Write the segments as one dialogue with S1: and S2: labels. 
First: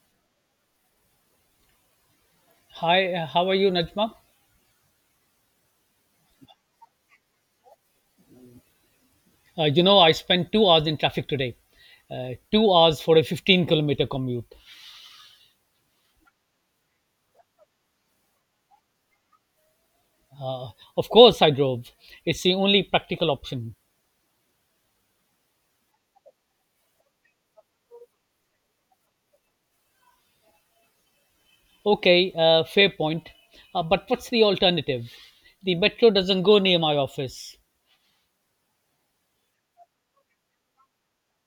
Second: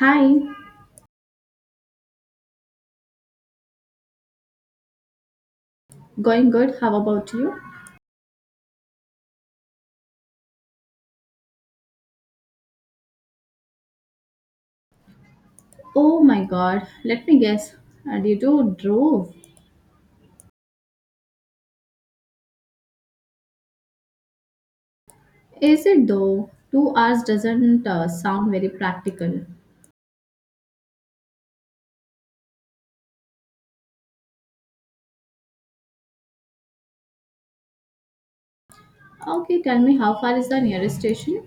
S1: Hi,
S2: Hi, how are you, Najma?
S1: going good. How about you?
S2: I spent 2 hours in traffic today. 2 hours for a 15-kilometer commute.
S1: Oh my god, let me guess. Did you drove?
S2: Uh, of course, I drove. It's the only practical option.
S1: Is it though? 2 hours doesn't sound very practical.
S2: Okay, fair point. But what's the alternative? The metro doesn't go near my office.
S1: Okay, tell me how far is the nearest station?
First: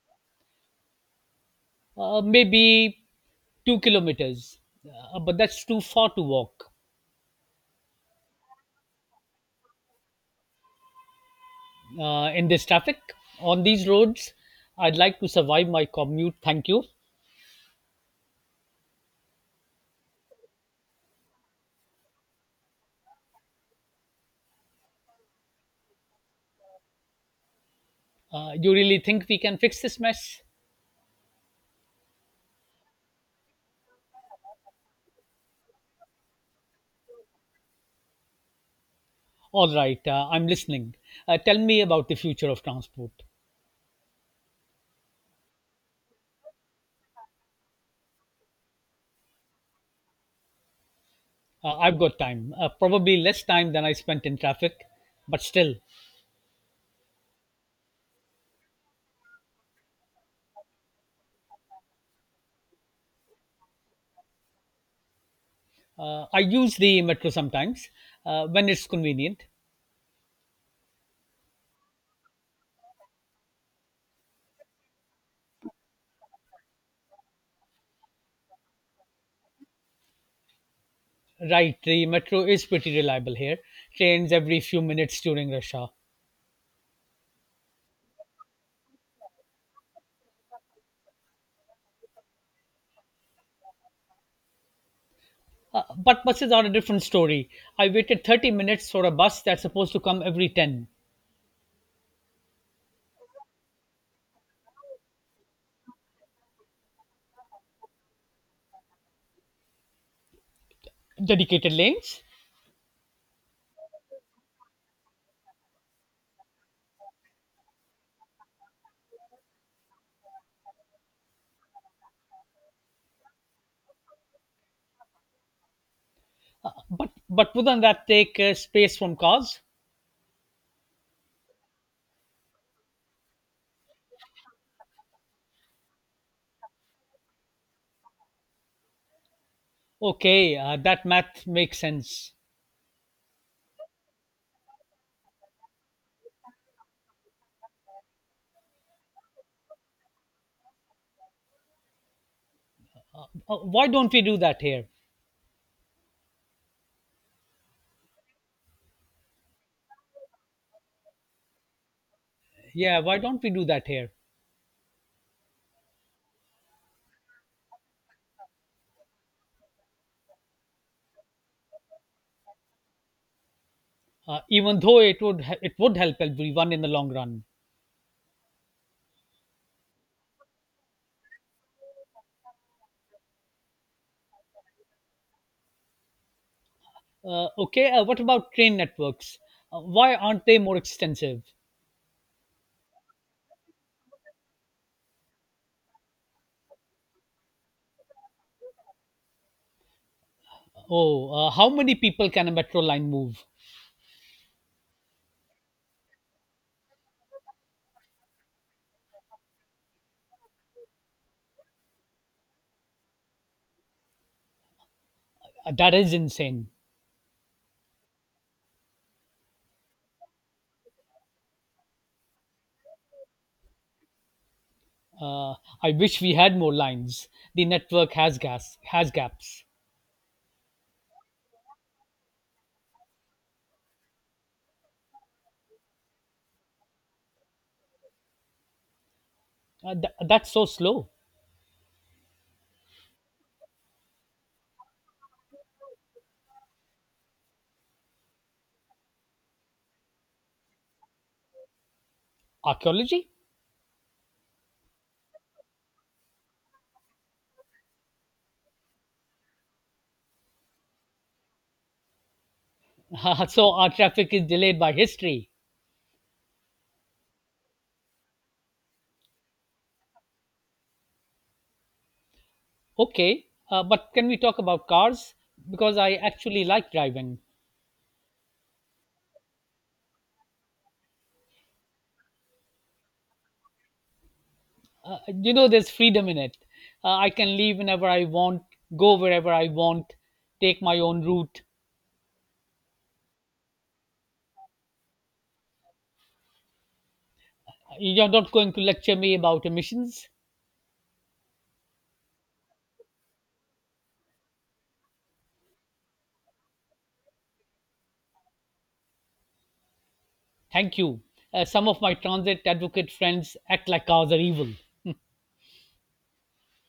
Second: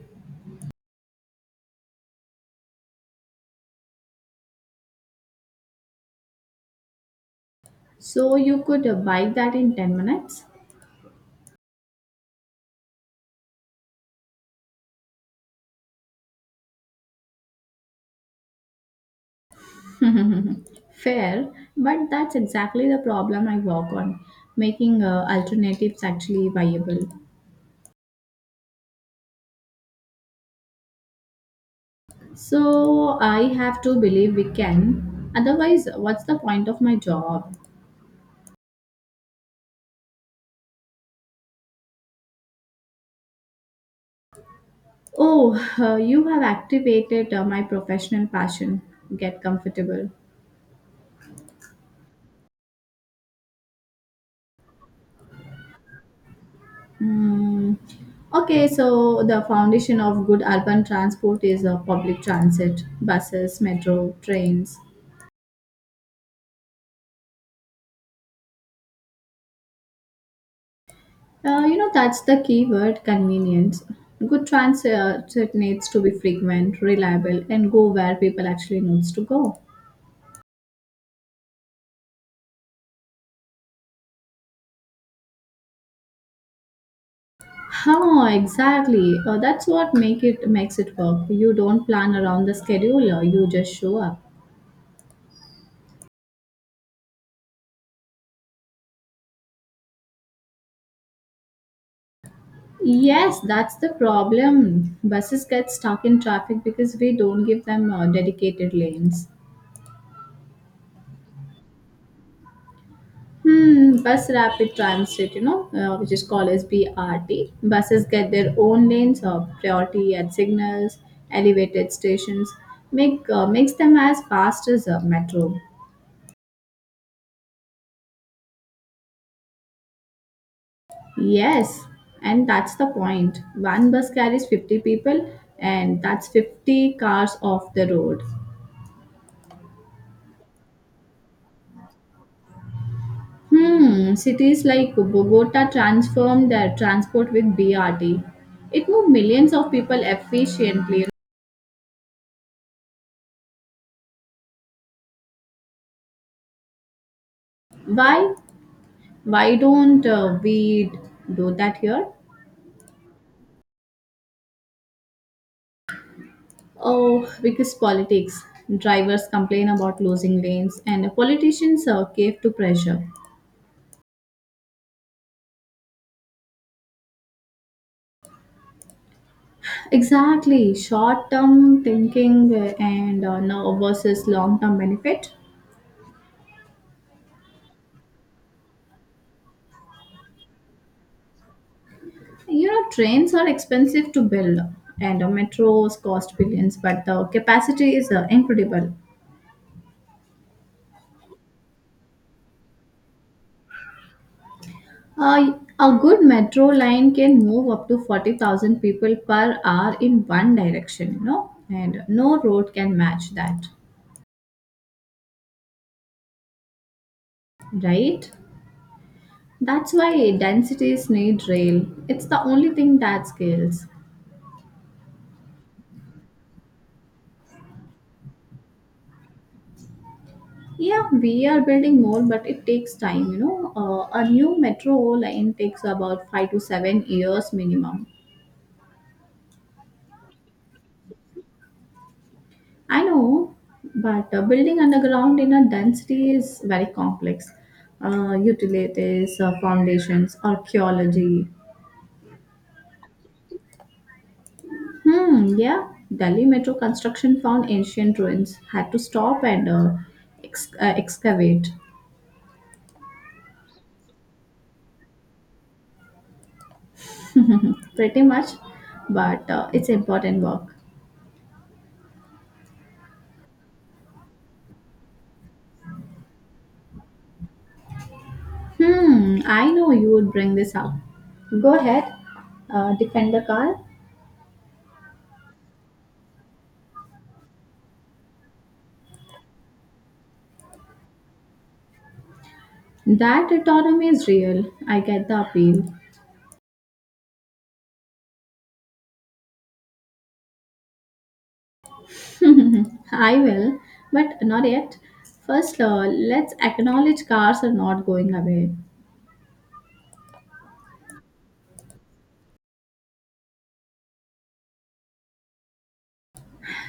S2: Maybe 2 kilometers. But that's too far to walk.
S1: So you could bike that in 10 minutes?
S2: In this traffic, on these roads, I'd like to survive my commute. Thank you.
S1: Fair, but that's exactly the problem I work on, making alternatives actually viable.
S2: You really think we can fix this mess?
S1: So I have to believe we can. Otherwise, what's the point of my job?
S2: All right, I'm listening. Tell me about the future of transport.
S1: Oh, you have activated my professional passion. Get comfortable.
S2: I've got time, probably less time than I spent in traffic, but still.
S1: Mm. Okay, so the foundation of good urban transport is public transit, buses, metro, trains.
S2: I use the metro sometimes when it's convenient.
S1: You know, that's the key word convenience. Good transit needs to be frequent, reliable, and go where people actually needs to go.
S2: Right, the metro is pretty reliable here, trains every few minutes during rush hour.
S1: How exactly? That's what makes it work. You don't plan around the schedule. You just show up.
S2: But buses are a different story. I waited 30 minutes for a bus that's supposed to come every 10.
S1: Yes, that's the problem. Buses get stuck in traffic because we don't give them dedicated lanes.
S2: Dedicated lanes.
S1: Hmm, bus rapid transit, you know, which is called as BRT. Buses get their own lanes of priority at signals, elevated stations, makes them as fast as a metro.
S2: But wouldn't that take space from cars?
S1: Yes, and that's the point. One bus carries 50 people, and that's 50 cars off the road.
S2: Okay, that math makes sense.
S1: Hmm, cities like Bogota transformed their transport with BRT. It moved millions of people efficiently.
S2: Why don't we do that here?
S1: Why? Why don't we do that here?
S2: Yeah, why don't we do that here?
S1: Oh, because politics. Drivers complain about losing lanes, and politicians cave to pressure.
S2: Even though it would help everyone in the long run.
S1: Exactly, short-term thinking and no versus long-term benefit.
S2: Okay, what about train networks? Why aren't they more extensive?
S1: You know, trains are expensive to build, and metros cost billions, but the capacity is incredible.
S2: Oh, how many people can a metro line move?
S1: A good metro line can move up to 40,000 people per hour in one direction, you know, and no road can match that,
S2: That is insane.
S1: right? That's why densities need rail. It's the only thing that scales.
S2: Uh, I wish we had more lines. The network has gaps.
S1: Yeah, we are building more, but it takes time, you know. A new metro line takes about 5 to 7 years minimum.
S2: That's so slow.
S1: I know, but building underground in a density is very complex. Utilities, foundations, archaeology.
S2: Archaeology?
S1: Hmm, yeah. Delhi metro construction found ancient ruins, had to stop and excavate.
S2: So our traffic is delayed by history.
S1: Pretty much, but it's important work.
S2: Okay, but can we talk about cars? Because I actually like driving.
S1: Hmm, I know you would bring this up. Go ahead, defend the car.
S2: There's freedom in it. I can leave whenever I want, go wherever I want, take my own route.
S1: That autonomy is real. I get the appeal.
S2: You're not going to lecture me about emissions.
S1: I will, but not yet. First, let's acknowledge cars are not going away.
S2: Thank you. Some of my transit advocate friends act like cars are evil.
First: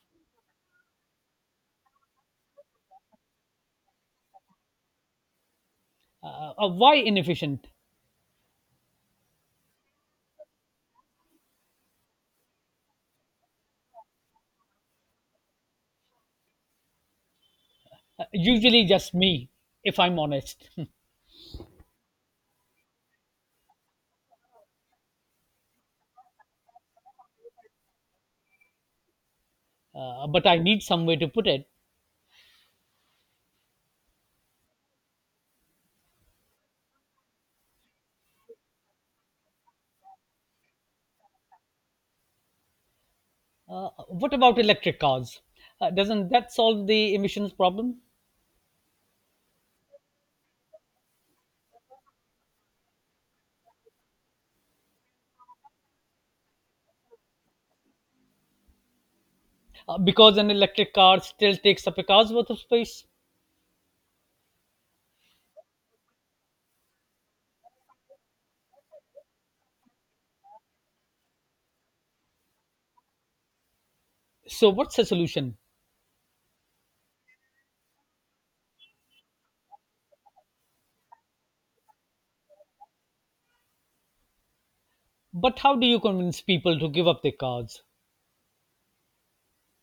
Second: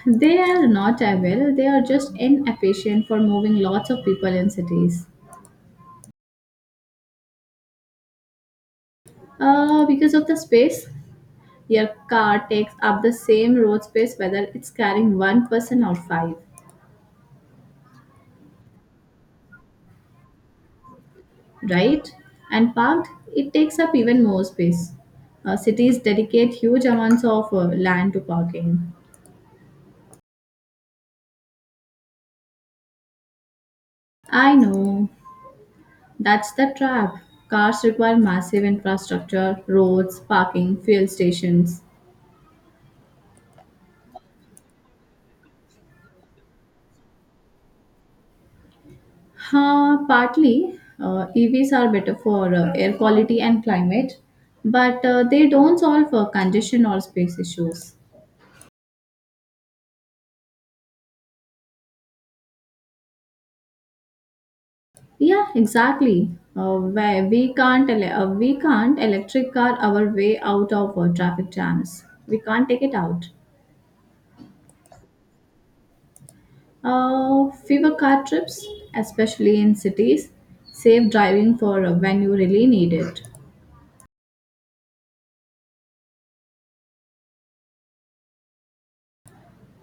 S1: They are not away, they are just inefficient for moving lots of people in cities.
S2: Why inefficient?
S1: Because of the space, your car takes up the same road space whether it's carrying one person or five,
S2: Usually just me, if I'm honest.
S1: right? And parked, it takes up even more space. Cities dedicate huge amounts of land to parking.
S2: But I need some way to put it.
S1: I know. That's the trap. Cars require massive infrastructure, roads, parking, fuel stations.
S2: What about electric cars? Doesn't that solve the emissions problem?
S1: Huh, partly, EVs are better for air quality and climate, but they don't solve congestion or space issues.
S2: Because an electric car still takes up a car's worth of space.
S1: Yeah, exactly. Where we can't ele- We can't electric car our way out of traffic jams. We can't take it out.
S2: So, what's the solution?
S1: Fewer car trips, especially in cities, safe driving for when you really need it.
S2: But how do you convince people to give up their cars?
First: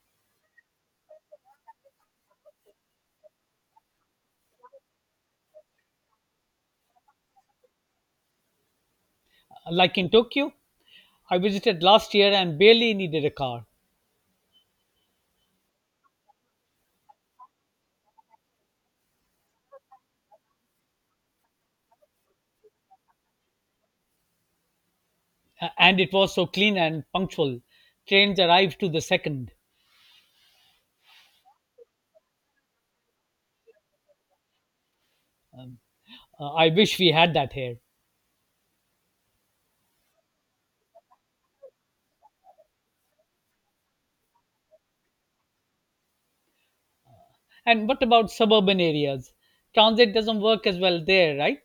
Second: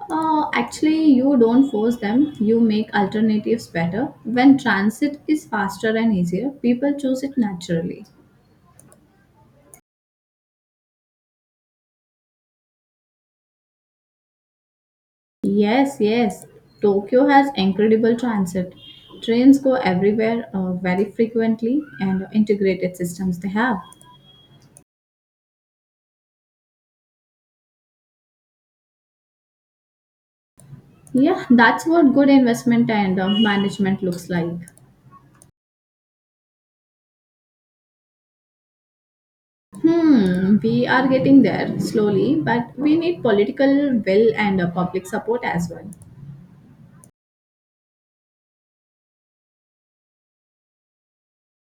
S1: Actually, you don't force them, you make alternatives better. When transit is faster and easier, people choose it naturally.
S2: Like in Tokyo, I visited last year and barely needed a car.
S1: Yes, yes, Tokyo has incredible transit. Trains go everywhere very frequently and integrated systems they have.
S2: And it was so clean and punctual. Trains arrived to the second.
S1: Yeah, that's what good investment and management looks like.
S2: Um, I wish we had that here.
S1: Hmm, we are getting there slowly, but we need political will and public support as well.
S2: And what about suburban areas? Transit doesn't work as well there, right?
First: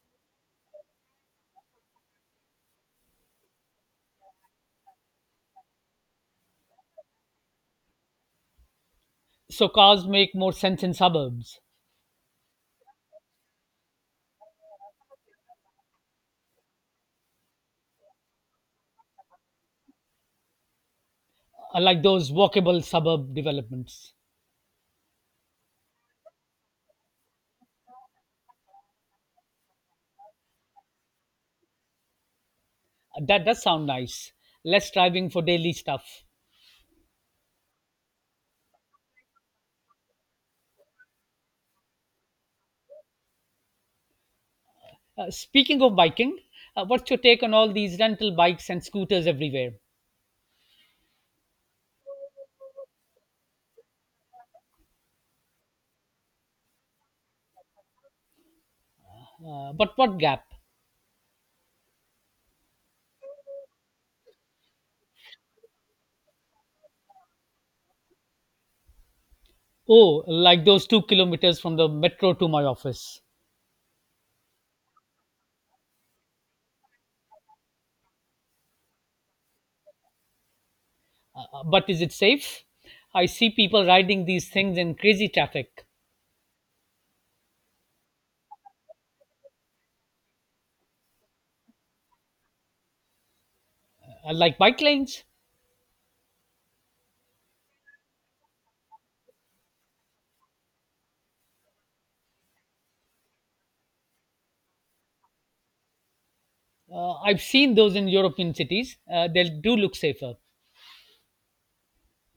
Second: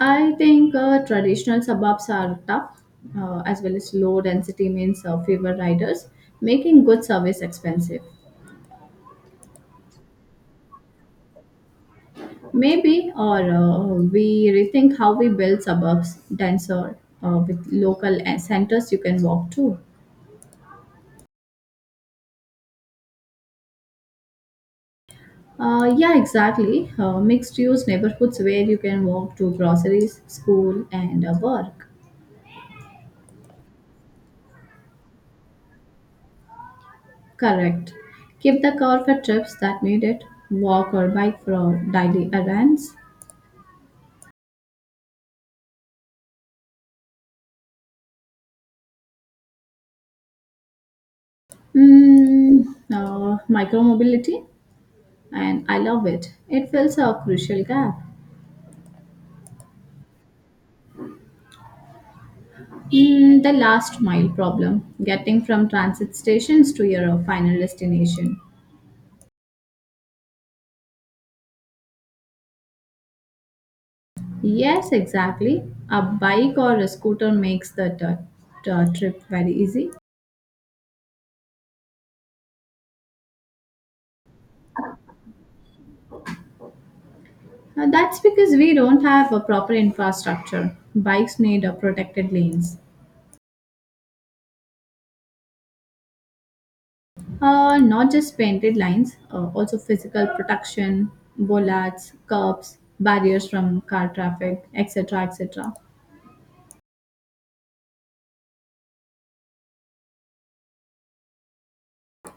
S1: I think traditional suburbs are tough, as well as low density means fewer riders, making good service expensive.
S2: So, cars make more sense in suburbs.
S1: Maybe, or we rethink how we build suburbs denser with local centers you can walk to.
S2: Like those walkable suburb developments.
S1: Yeah, exactly. Mixed use neighborhoods where you can walk to groceries, school, and work.
S2: That does sound nice. Less driving for daily stuff.
S1: Correct. Keep the car for trips that need it, walk or bike for daily errands.
S2: Speaking of biking, what's your take on all these rental bikes and scooters everywhere?
S1: Mm, Micromobility, and I love it. It fills a crucial gap.
S2: But what gap?
S1: Mm, the last mile problem, getting from transit stations to your final destination.
S2: Oh, like those 2 kilometers from the metro to my office.
S1: Yes, exactly. A bike or a scooter makes the trip very easy.
S2: But is it safe? I see people riding these things in crazy traffic.
S1: That's because we don't have a proper infrastructure. Bikes need a protected lanes.
S2: Like bike lanes.
S1: Not just painted lines, also physical protection, bollards, curbs, barriers from car traffic, etc. etc.
S2: I've seen those in European cities. They do look safer.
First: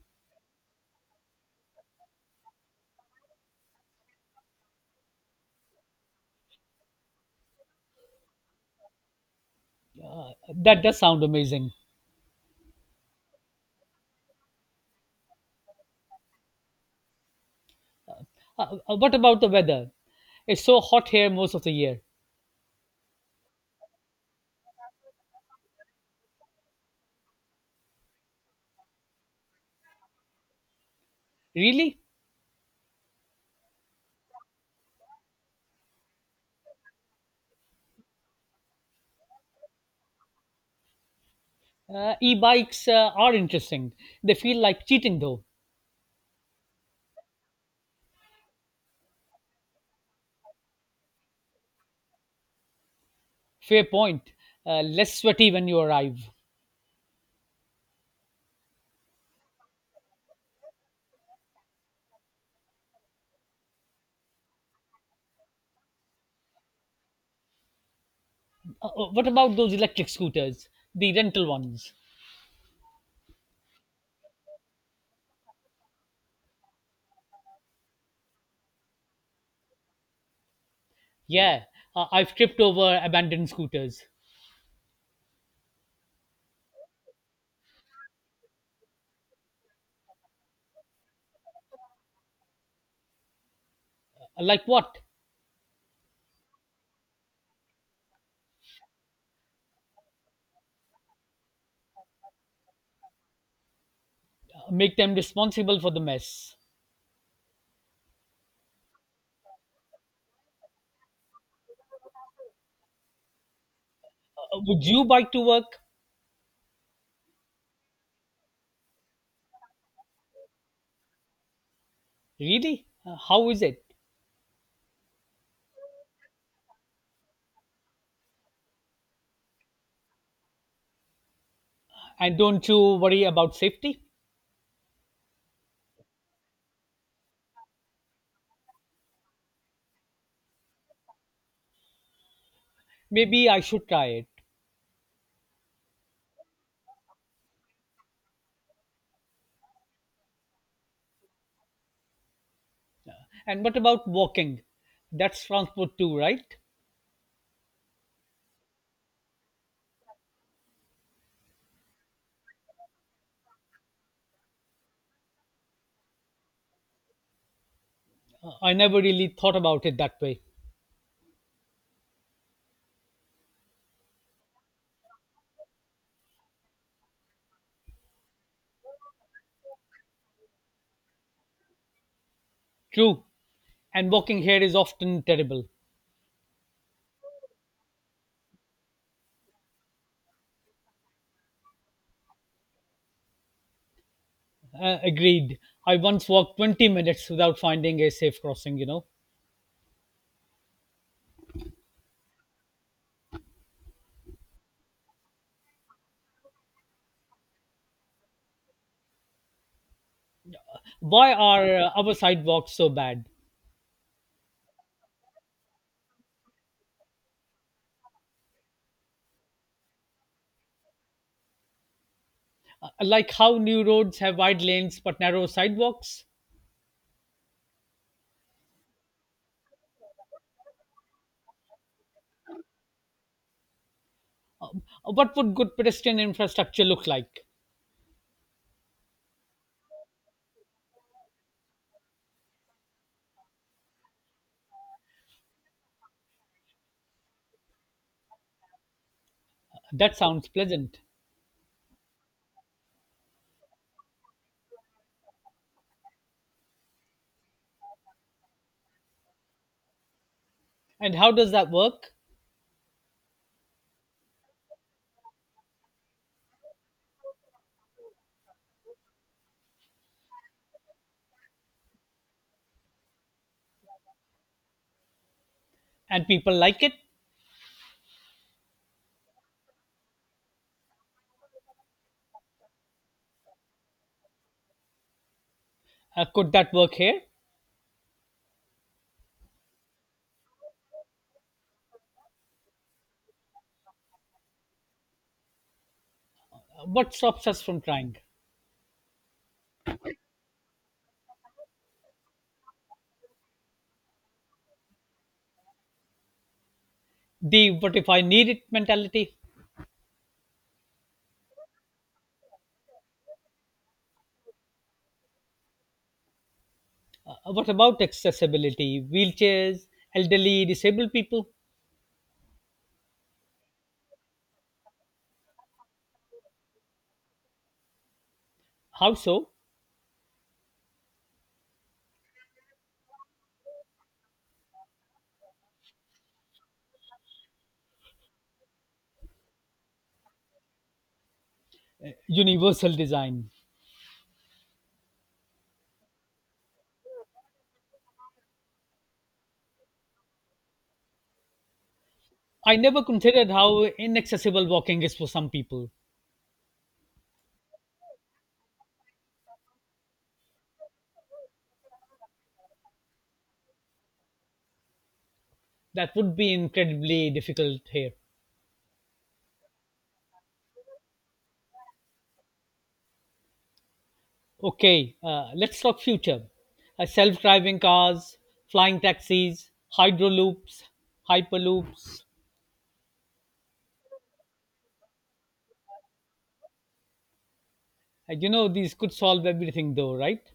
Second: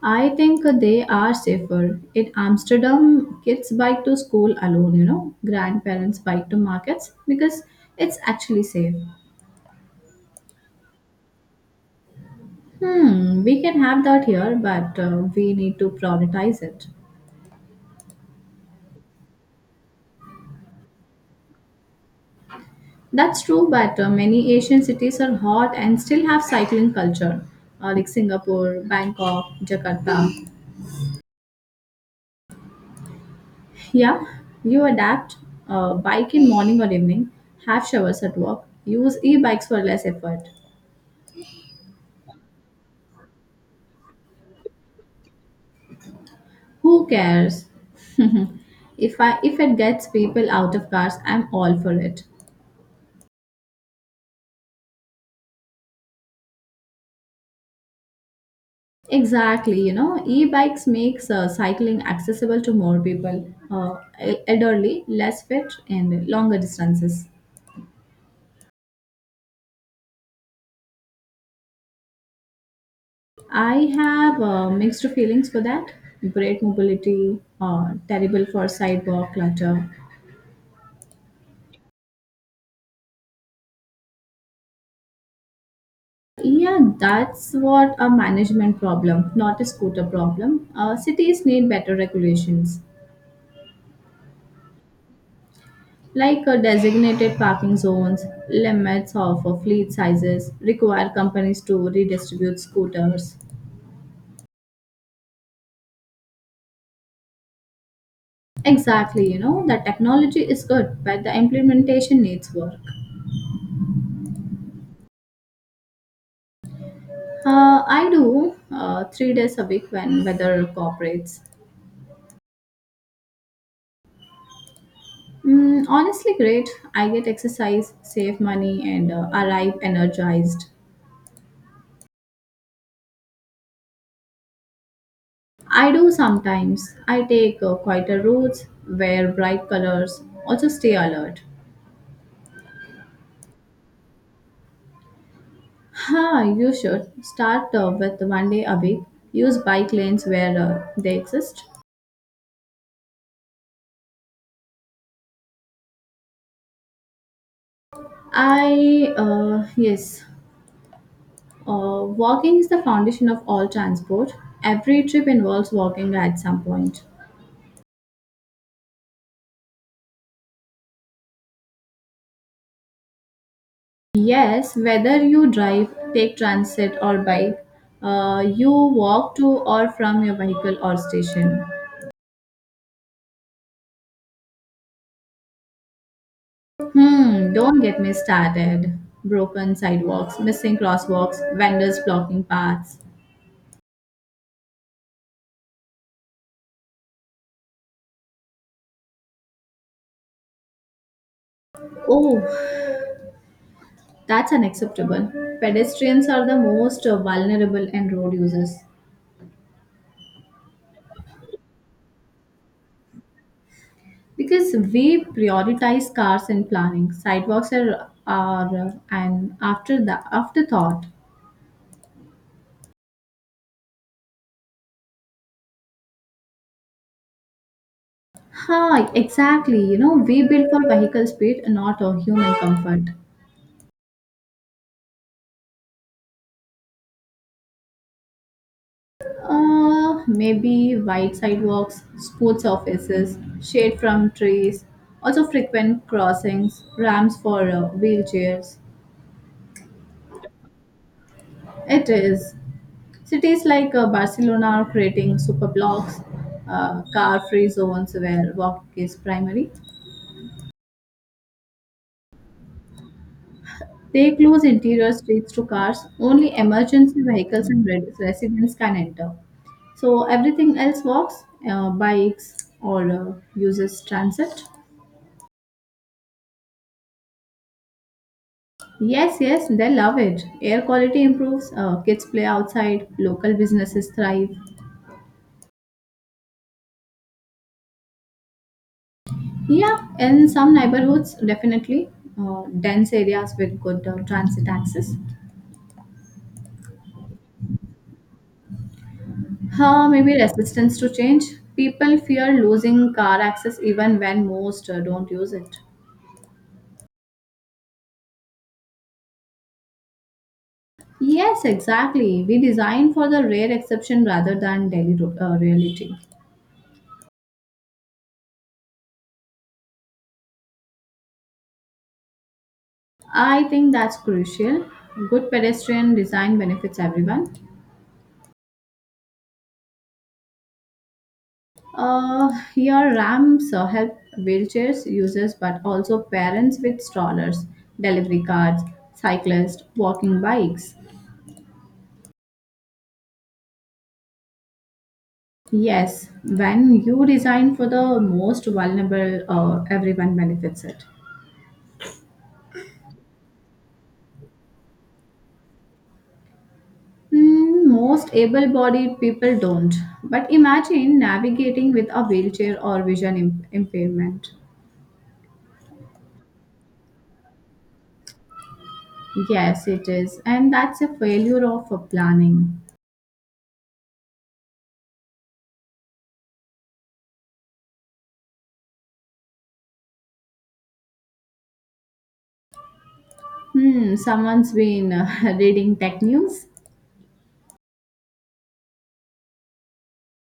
S1: I think they are safer. In Amsterdam, kids bike to school alone, you know, grandparents bike to markets because it's actually safe.
S2: That does sound amazing.
S1: Hmm, we can have that here, but we need to prioritize it.
S2: What about the weather? It's so hot here most of the year.
S1: That's true, but many Asian cities are hot and still have cycling culture, like Singapore, Bangkok, Jakarta.
S2: Really?
S1: Yeah, you adapt, bike in morning or evening, have showers at work, use e-bikes for less effort.
S2: E-bikes are interesting. They feel like cheating, though.
S1: Who cares? If it gets people out of cars, I'm all for it.
S2: Fair point. Less sweaty when you arrive.
S1: Exactly, you know, e-bikes makes cycling accessible to more people, elderly, less fit, and longer distances.
S2: What about those electric scooters, the rental ones?
S1: I have mixed feelings for that. Great mobility, terrible for sidewalk clutter.
S2: Yeah, I've tripped over abandoned scooters.
S1: Yeah, that's what a management problem, not a scooter problem. Cities need better regulations,
S2: Like what?
S1: like designated parking zones, limits of fleet sizes, require companies to redistribute scooters.
S2: Make them responsible for the mess.
S1: Exactly, you know, the technology is good, but the implementation needs work.
S2: Would you bike to work?
S1: I do 3 days a week when weather cooperates.
S2: Really? How is it?
S1: Mm, honestly, great. I get exercise, save money, and arrive energized.
S2: And don't you worry about safety?
S1: I do sometimes. I take quieter roads, wear bright colors, also stay alert.
S2: Maybe I should try it.
S1: Ha, you should start with one day a week. Use bike lanes where they exist.
S2: And what about walking? That's transport too, right?
S1: Yes, walking is the foundation of all transport. Every trip involves walking at some point.
S2: I never really thought about it that way.
S1: Yes, whether you drive, take transit, or bike, you walk to or from your vehicle or station.
S2: True. And walking here is often terrible.
S1: Hmm, don't get me started. Broken sidewalks, missing crosswalks, vendors blocking paths.
S2: Agreed. I once walked 20 minutes without finding a safe crossing.
S1: Oh, that's unacceptable. Pedestrians are the most vulnerable and road users.
S2: Why are our sidewalks so bad?
S1: Because we prioritize cars in planning, sidewalks are an afterthought.
S2: Like how new roads have wide lanes but narrow sidewalks?
S1: Hi, exactly. You know, we build for vehicle speed, not human comfort.
S2: What would good pedestrian infrastructure look like?
S1: Maybe wide sidewalks, sports offices, shade from trees, also frequent crossings, ramps for wheelchairs.
S2: That sounds pleasant.
S1: It is. Cities like Barcelona are creating super blocks, car free zones where walk is primary.
S2: And how does that work?
S1: They close interior streets to cars, only emergency vehicles and residents can enter. So everything else walks, bikes, or uses transit.
S2: And people like it?
S1: Yes, yes, they love it. Air quality improves, kids play outside, local businesses thrive.
S2: Could that work here?
S1: Yeah, in some neighborhoods, definitely. Dense areas with good transit access.
S2: What stops us from trying?
S1: Maybe resistance to change. People fear losing car access even when most don't use it.
S2: The what if I need it mentality?
S1: Yes, exactly. We design for the rare exception rather than daily reality.
S2: What about accessibility? Wheelchairs, elderly, disabled people?
S1: I think that's crucial. Good pedestrian design benefits everyone.
S2: How so?
S1: Here, ramps help wheelchairs users, but also parents with strollers, delivery carts, cyclists, walking bikes.
S2: Universal design.
S1: Yes, when you design for the most vulnerable, everyone benefits it.
S2: I never considered how inaccessible walking is for some people.
S1: Mm, most able-bodied people don't. But imagine navigating with a wheelchair or vision impairment.
S2: That would be incredibly difficult here.
S1: Yes, it is, and that's a failure of planning.
S2: Okay, let's talk future. Self driving cars, flying taxis, hydroloops, hyperloops.
S1: Hmm, someone's been reading tech news.
S2: These could solve everything though, right?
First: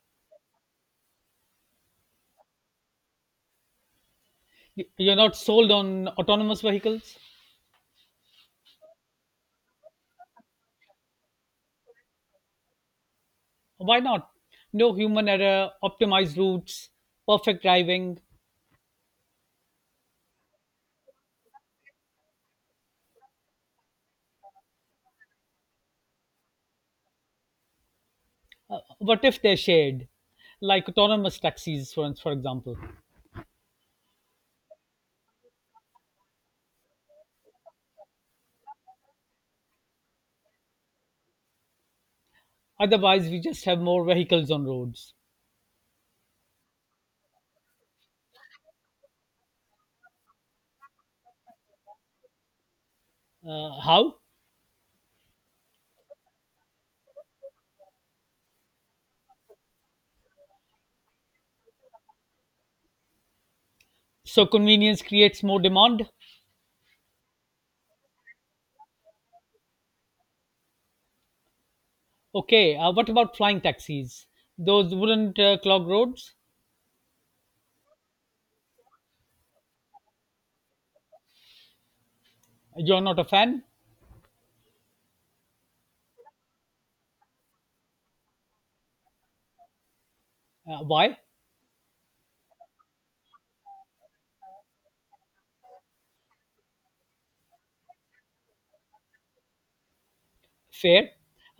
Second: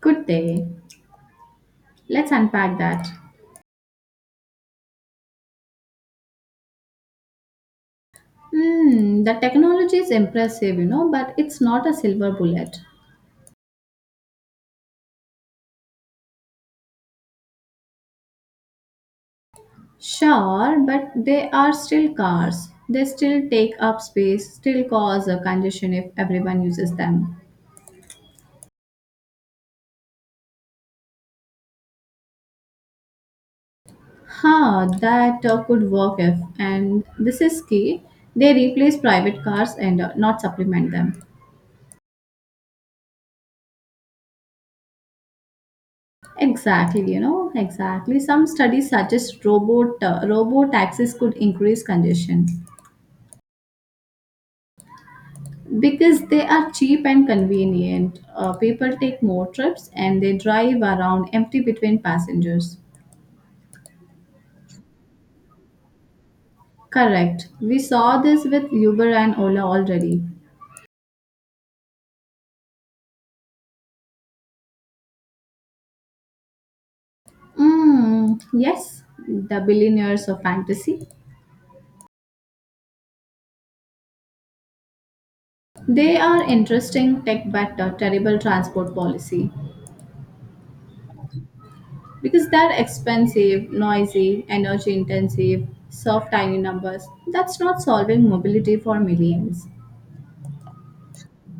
S1: Good day. Let's unpack that.
S2: You're not sold on autonomous vehicles?
S1: Hmm, the technology is impressive, you know, but it's not a silver bullet.
S2: Why not? No human error, optimized routes, perfect driving.
S1: Sure, but they are still cars. They still take up space, still cause a congestion if everyone uses them.
S2: What if they're shared, like autonomous taxis, for example?
S1: Huh, that could work if, and this is key, they replace private cars and not supplement them.
S2: Otherwise, we just have more vehicles on roads.
S1: Exactly, you know, exactly. Some studies suggest robo taxis could increase congestion.
S2: How?
S1: Because they are cheap and convenient. People take more trips and they drive around empty between passengers.
S2: So convenience creates more demand?
S1: Correct. We saw this with Uber and Ola already.
S2: Okay, what about flying taxis? Those wouldn't clog roads?
S1: Mm, yes, the billionaires of fantasy.
S2: You're not a fan?
S1: They are interesting tech but terrible transport policy
S2: Why?
S1: because they're expensive, noisy, energy intensive, serve tiny numbers. That's not solving mobility for millions.
S2: Fair.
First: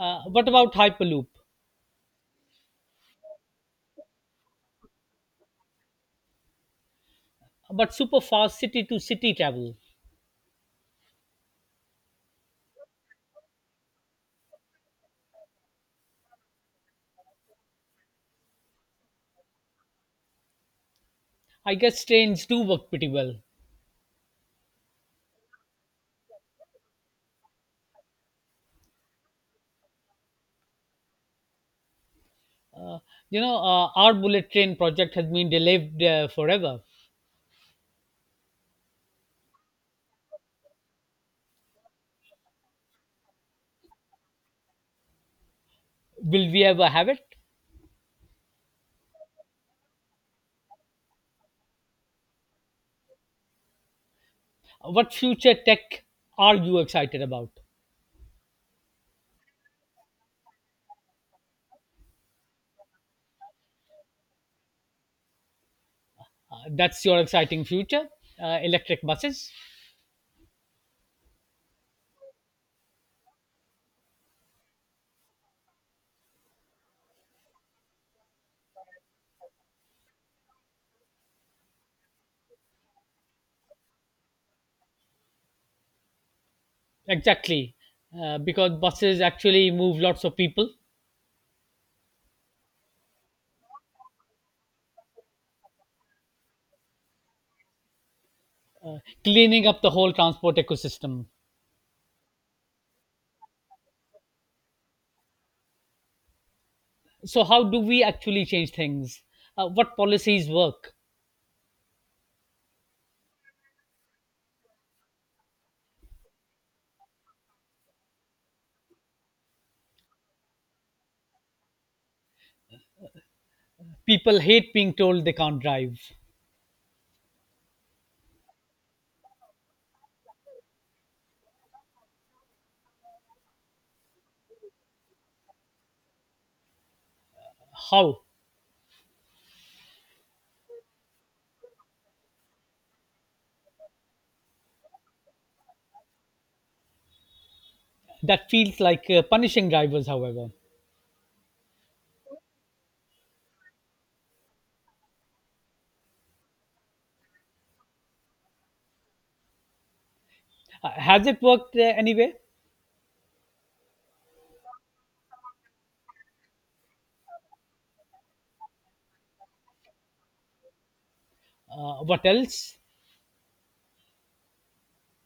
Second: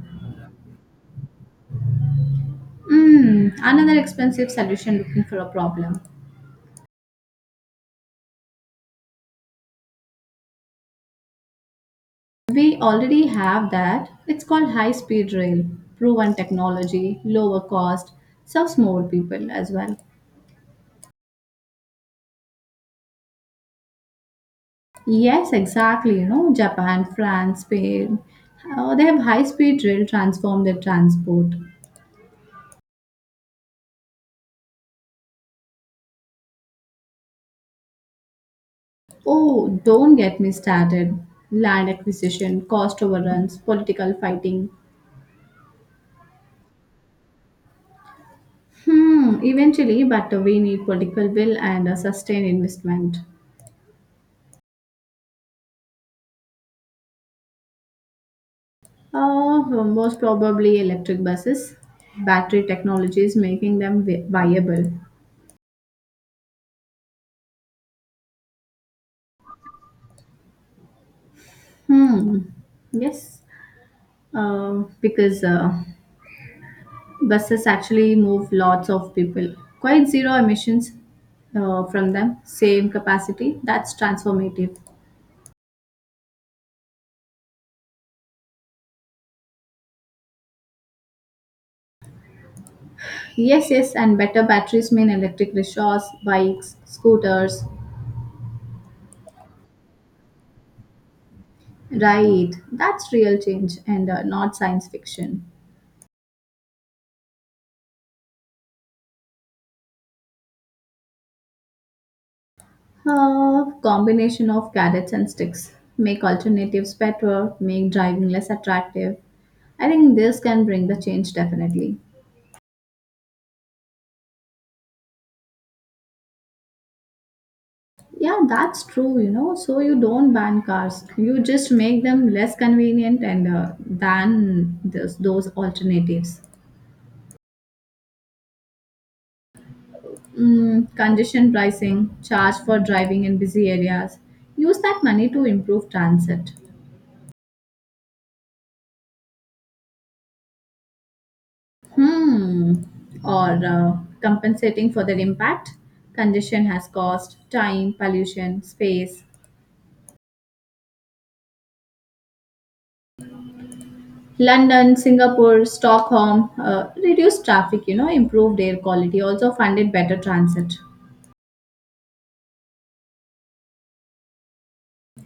S2: What about Hyperloop?
S1: Mm, another expensive solution looking for a problem.
S2: But super fast city to city travel.
S1: We already have that. It's called high speed rail. Proven technology, lower cost, serves more people as well.
S2: I guess trains do work pretty well.
S1: Yes, exactly. You know, Japan, France, Spain, they have high speed rail transform their transport.
S2: You know, our bullet train project has been delayed forever.
S1: Oh, don't get me started. Land acquisition, cost overruns, political fighting.
S2: Will we ever have it?
S1: Hmm, eventually, but we need political will and a sustained investment.
S2: What future tech are you excited about?
S1: Most probably electric buses. Battery technology is making them viable.
S2: That's your exciting future. Electric buses.
S1: Hmm. Yes. Because buses actually move lots of people. Quite zero emissions from them. Same capacity. That's transformative.
S2: Exactly. Because buses actually move lots of people,
S1: Yes, yes. And better batteries mean electric rickshaws, bikes, scooters.
S2: cleaning up the whole transport ecosystem.
S1: Right. That's real change and not science fiction.
S2: So, how do we actually change things? What policies work?
S1: A combination of carrots and sticks make alternatives better, make driving less attractive. I think this can bring the change definitely.
S2: People hate being told they can't drive.
S1: Yeah, that's true, So you don't ban cars, you just make them less convenient and than this, those alternatives.
S2: How?
S1: Congestion pricing, charge for driving in busy areas. Use that money to improve transit.
S2: That feels like punishing drivers, however.
S1: hmm, or compensating for their impact. Congestion has caused time, pollution, space.
S2: Has it worked anyway?
S1: London, Singapore, Stockholm reduced traffic, improved air quality, also funded better transit.
S2: What else?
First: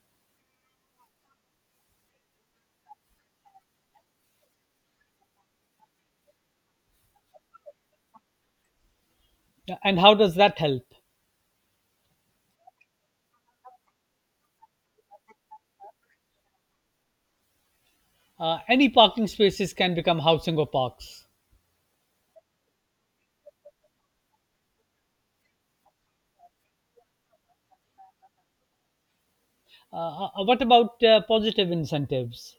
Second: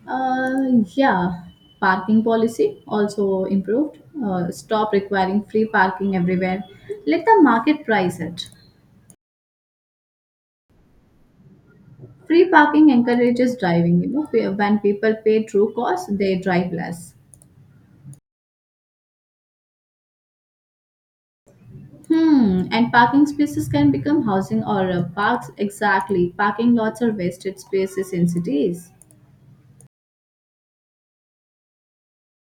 S1: Uh, yeah, Parking policy also improved. Stop requiring free parking everywhere. Let the market price it.
S2: And how does that help?
S1: Free parking encourages driving when people pay true cost, they drive less.
S2: Any parking spaces can become housing or parks.
S1: Hmm, and parking spaces can become housing or parks. Exactly. Parking lots are wasted spaces in cities.
S2: What about positive incentives?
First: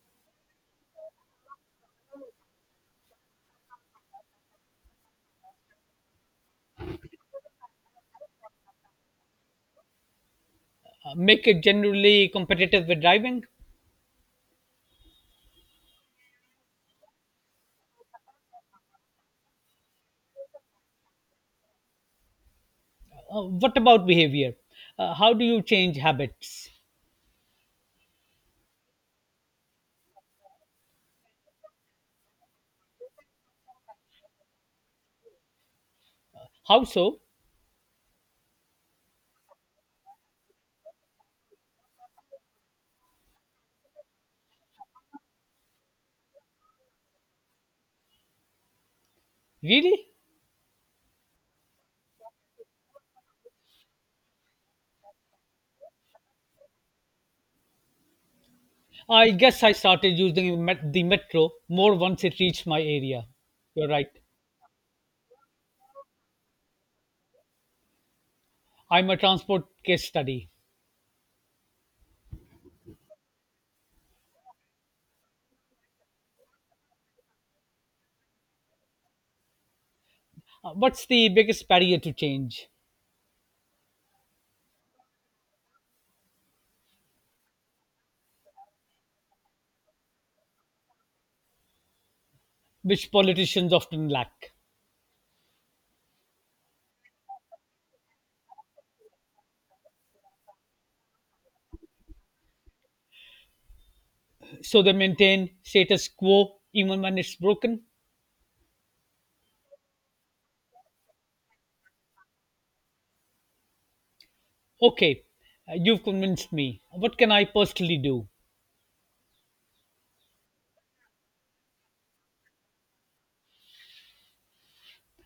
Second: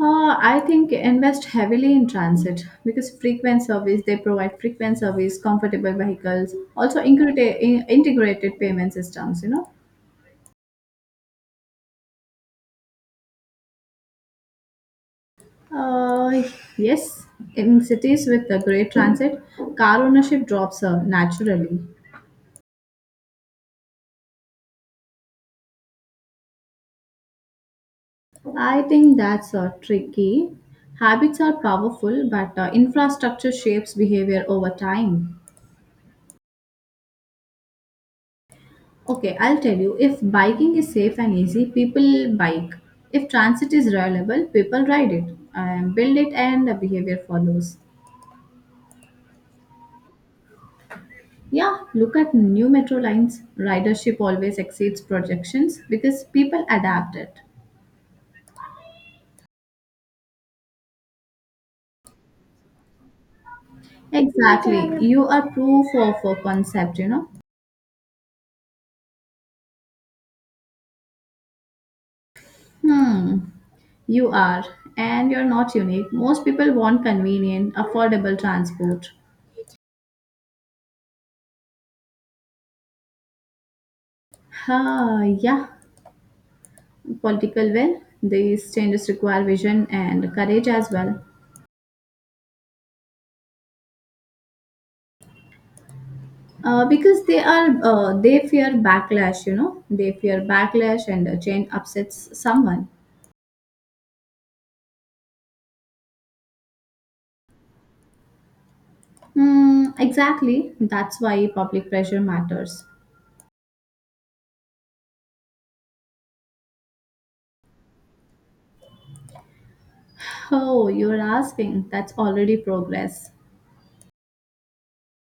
S1: I think invest heavily in transit because they provide frequent service, comfortable vehicles, also integrated payment systems,
S2: Make it generally competitive with driving?
S1: Uh, yes, in cities with a great transit, car ownership drops naturally.
S2: What about behavior? How do you change habits?
S1: I think that's tricky. Habits are powerful, but infrastructure shapes behavior over time.
S2: How so?
S1: Okay, I'll tell you if biking is safe and easy, people bike. If transit is reliable, people ride it and build it, and the behavior follows.
S2: Really?
S1: Yeah, look at new metro lines. Ridership always exceeds projections because people adapt it.
S2: I guess I started using the metro more once it reached my area. You're right.
S1: Exactly. You are proof of a concept,
S2: I'm a transport case study.
S1: Hmm, you are, and you're not unique. Most people want convenient, affordable transport.
S2: What's the biggest barrier to change,
S1: Ah, yeah, political will. These changes require vision and courage as well.
S2: which politicians often lack?
S1: Because they fear backlash. You know, they fear backlash, and a change upsets someone.
S2: So they maintain status quo even when it's broken?
S1: Hmm, exactly. That's why public pressure matters.
S2: Okay, you've convinced me. What can I personally do?
S1: Oh, you're asking. That's already progress.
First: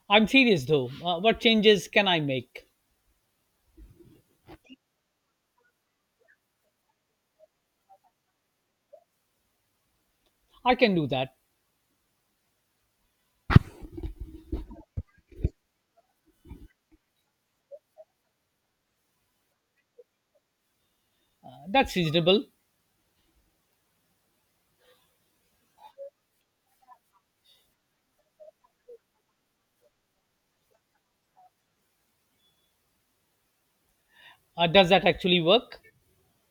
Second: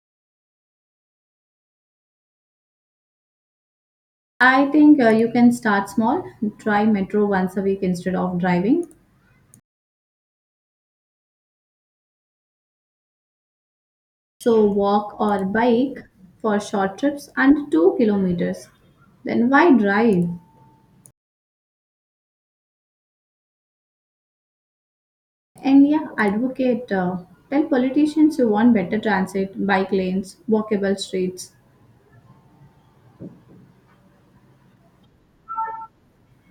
S2: I'm serious though. What changes can I make?
S1: I think you can start small. Try metro once a week instead of driving.
S2: I can do that.
S1: So walk or bike for short trips and 2 kilometers. Then why drive?
S2: That's reasonable.
S1: And yeah, advocate. Tell politicians you want better transit, bike lanes, walkable streets.
S2: Does that actually work?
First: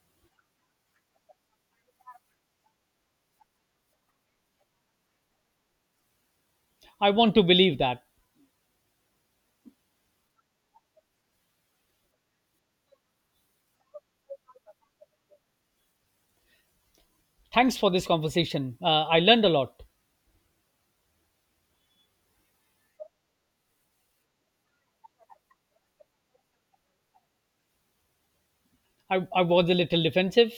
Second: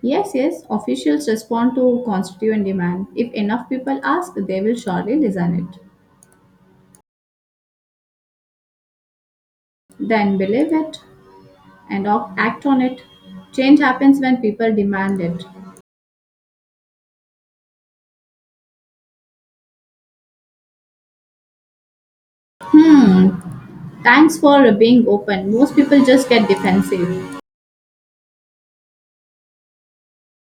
S1: Yes, yes, officials respond to constituent demand. If enough people ask, they will surely listen it.
S2: I want to believe that.
S1: Then believe it and act on it. Change happens when people demand it.
S2: Thanks for this conversation. I learned a lot.
S1: Hmm, thanks for being open. Most people just get defensive.
S2: I was a little defensive.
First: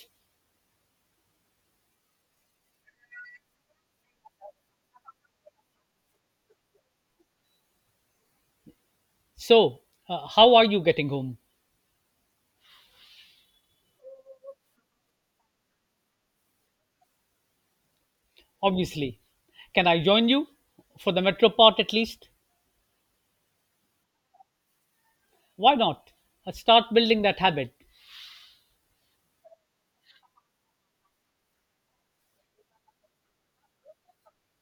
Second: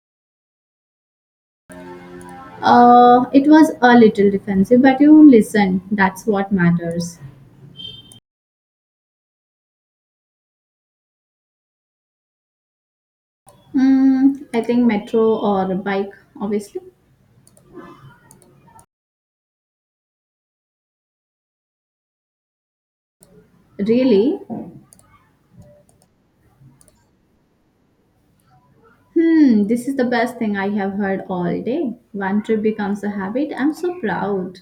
S1: It was a little defensive, but you listen. That's what matters.
S2: So, how are you getting home?
S1: Hmm. I think metro or bike, obviously.
S2: Obviously. Can I join you? For the metro part at least?
S1: Really?
S2: Why not? Start building that habit.
S1: Hmm, this is the best thing I have heard all day. One trip becomes a habit. I'm so proud.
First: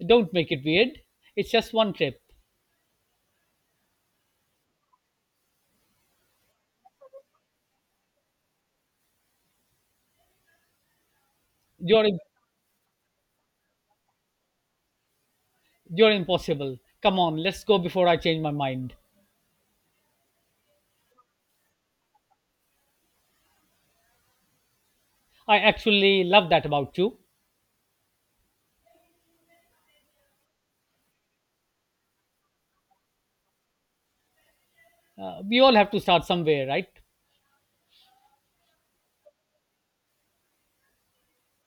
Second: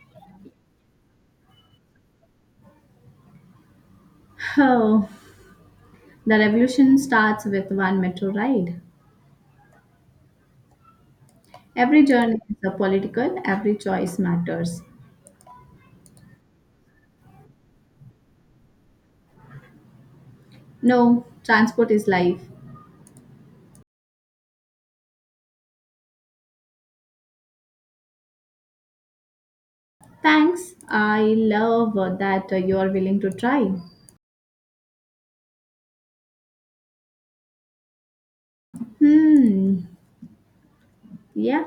S2: Don't make it weird. It's just one trip.
S1: Oh, the revolution starts with one metro ride. Every
S2: You're
S1: journey is a political, every choice matters.
S2: You're impossible. Come on, let's go before I change my mind.
S1: No, transport is life.
S2: I actually love that about you.
S1: Thanks. I love that you are willing to try.
S2: We all have to start somewhere, right?
S1: Hmm. Yeah.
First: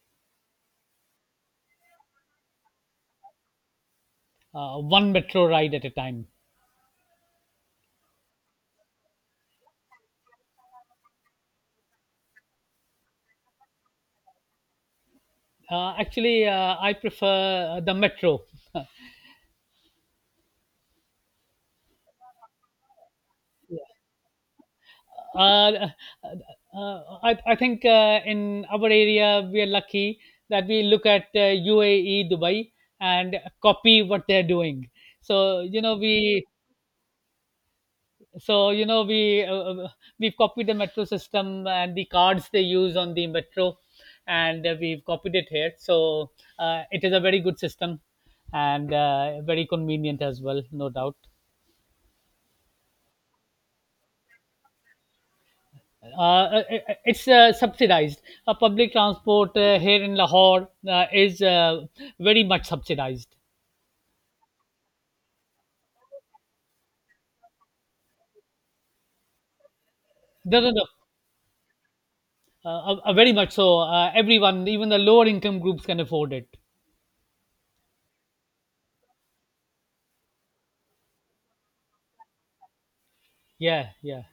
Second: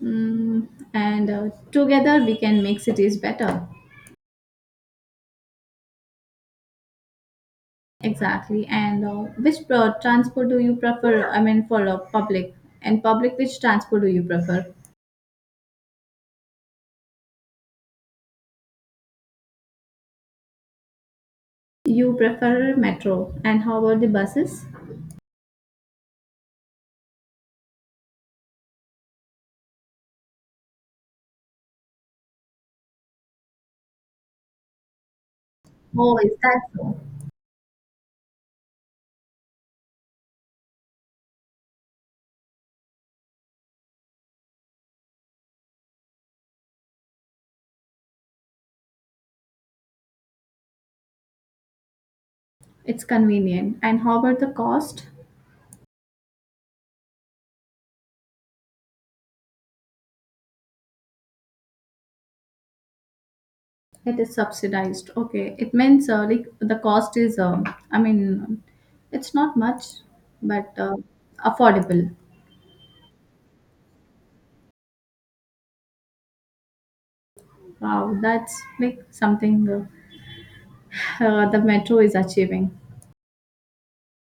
S1: Hmm. And together we can make cities better.
S2: One metro ride at a time.
S1: Exactly. And which transport do you prefer? I mean, for public, which transport do you prefer?
S2: Actually, I prefer the metro.
S1: You prefer metro. And how about the buses?
S2: Uh, uh, I think in our area, we are lucky that we look at UAE, Dubai, and copy what they're doing. So, you know,
S1: Oh, is that so?
S2: so you know we uh, uh, we've copied the metro system and the cards they use on the metro, and we've copied it here, so it is a very good system, and very convenient as well, no doubt
S1: It's convenient. And how about the cost?
S2: uh, uh, uh, it's subsidized public transport here in Lahore is very much subsidized.
S1: It is subsidized. Okay. It means like the cost is, I mean, it's not much,
S2: No, no,
S1: but
S2: no.
S1: affordable.
S2: Very much so, everyone even the lower income groups can afford it.
S1: Wow, that's like something the metro is achieving.
S2: Yeah, yeah.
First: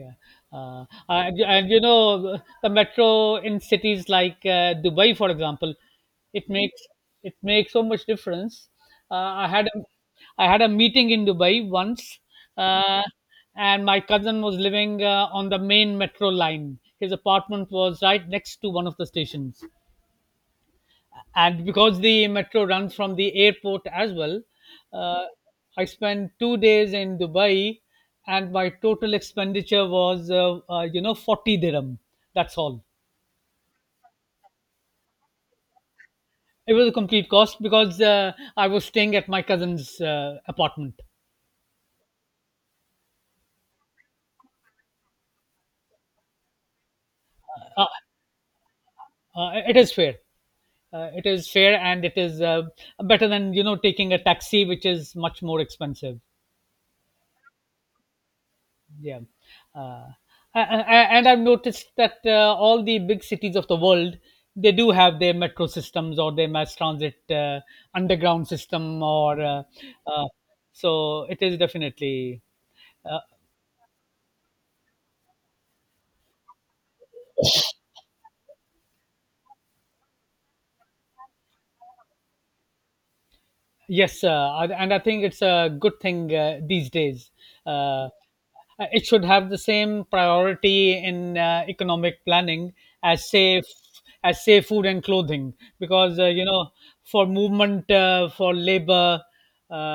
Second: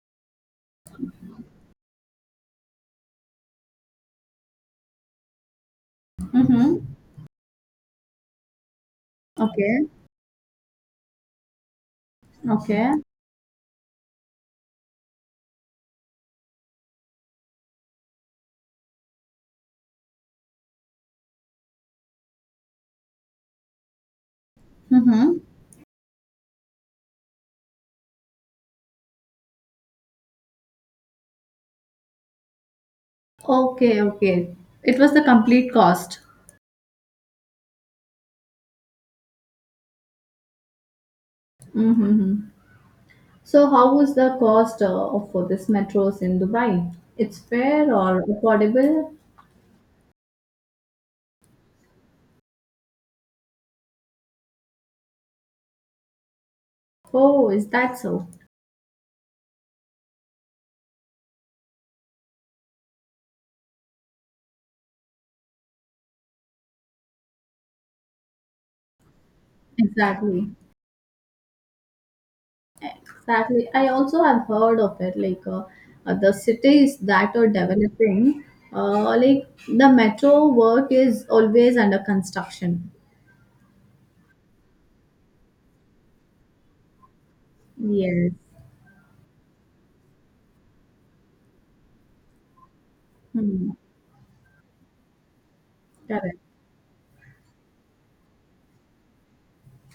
S2: Yeah, and you know the metro in cities like Dubai, for example, it
S1: Mm-hmm.
S2: makes it makes so much difference. Uh, I had a,
S1: Okay.
S2: I had a meeting in Dubai once,
S1: Okay.
S2: uh, and my cousin was living on the main metro line. His apartment was right next to one of the stations, and because the metro runs from the airport as well, uh,
S1: Mm-hmm.
S2: I spent 2 days in Dubai, and my total expenditure was 40 dirham. That's all.
S1: Okay. Okay. It was the complete cost.
S2: It was a complete cost because I was staying at my cousin's apartment.
S1: Mm-hmm. So, how was the cost of for this metros in Dubai? It's
S2: uh,
S1: fair or affordable?
S2: it is fair. It is fair, and it is better than taking a taxi, which is much more expensive.
S1: Oh, is that so?
S2: Yeah. Uh, a- a- and I've noticed that all the big cities of the world, they do have their metro systems or their mass transit underground system, or uh,
S1: Exactly.
S2: so it is definitely uh,
S1: Exactly. I also have heard of it. Like the cities that are developing, like the metro work is always under construction.
S2: Yes, and I think it's a good thing these days. Uh,
S1: Yes.
S2: it should have the same priority in economic planning as
S1: Hmm.
S2: say food and clothing, because
S1: Correct.
S2: for movement, for labor,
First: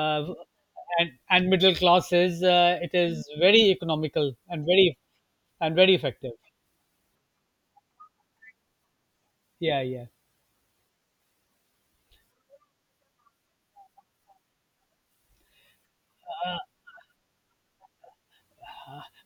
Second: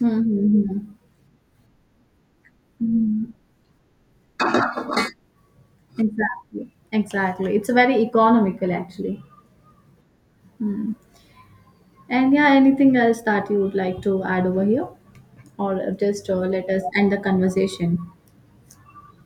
S1: Mm-hmm. Hmm hmm.
S2: and middle classes, it is
S1: Hmm.
S2: very economical and very effective.
S1: Exactly. Exactly. It's very economical, actually.
S2: Yeah, yeah.
S1: Hmm. And yeah, anything else that you would like to add over here, or just let us end the conversation?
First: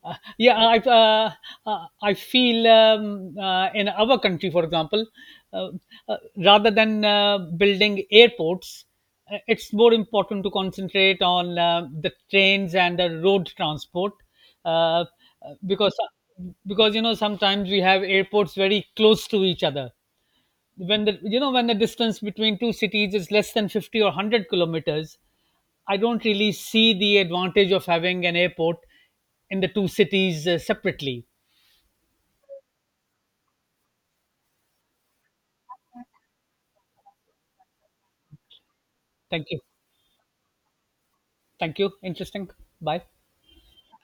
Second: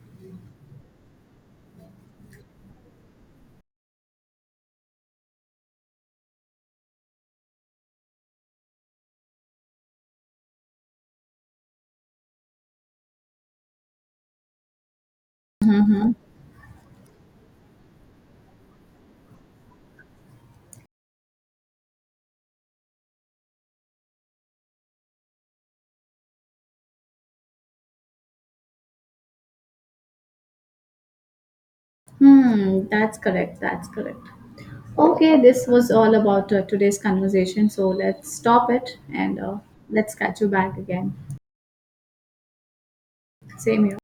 S2: Yeah, I feel in our country, for example, uh, rather than building airports, it's more important to concentrate on the trains and the road transport. uh, uh, because because sometimes we have airports very close to each other. When the distance between two cities is less than 50 or 100 kilometers, I don't really see the advantage of having an airport in the two cities separately.
S1: Hmm. That's correct. That's correct. Okay, this was all about today's conversation. So let's stop it and
S2: Thank you.
S1: let's catch you back again.
S2: Thank you. Interesting. Bye.
S1: Same here.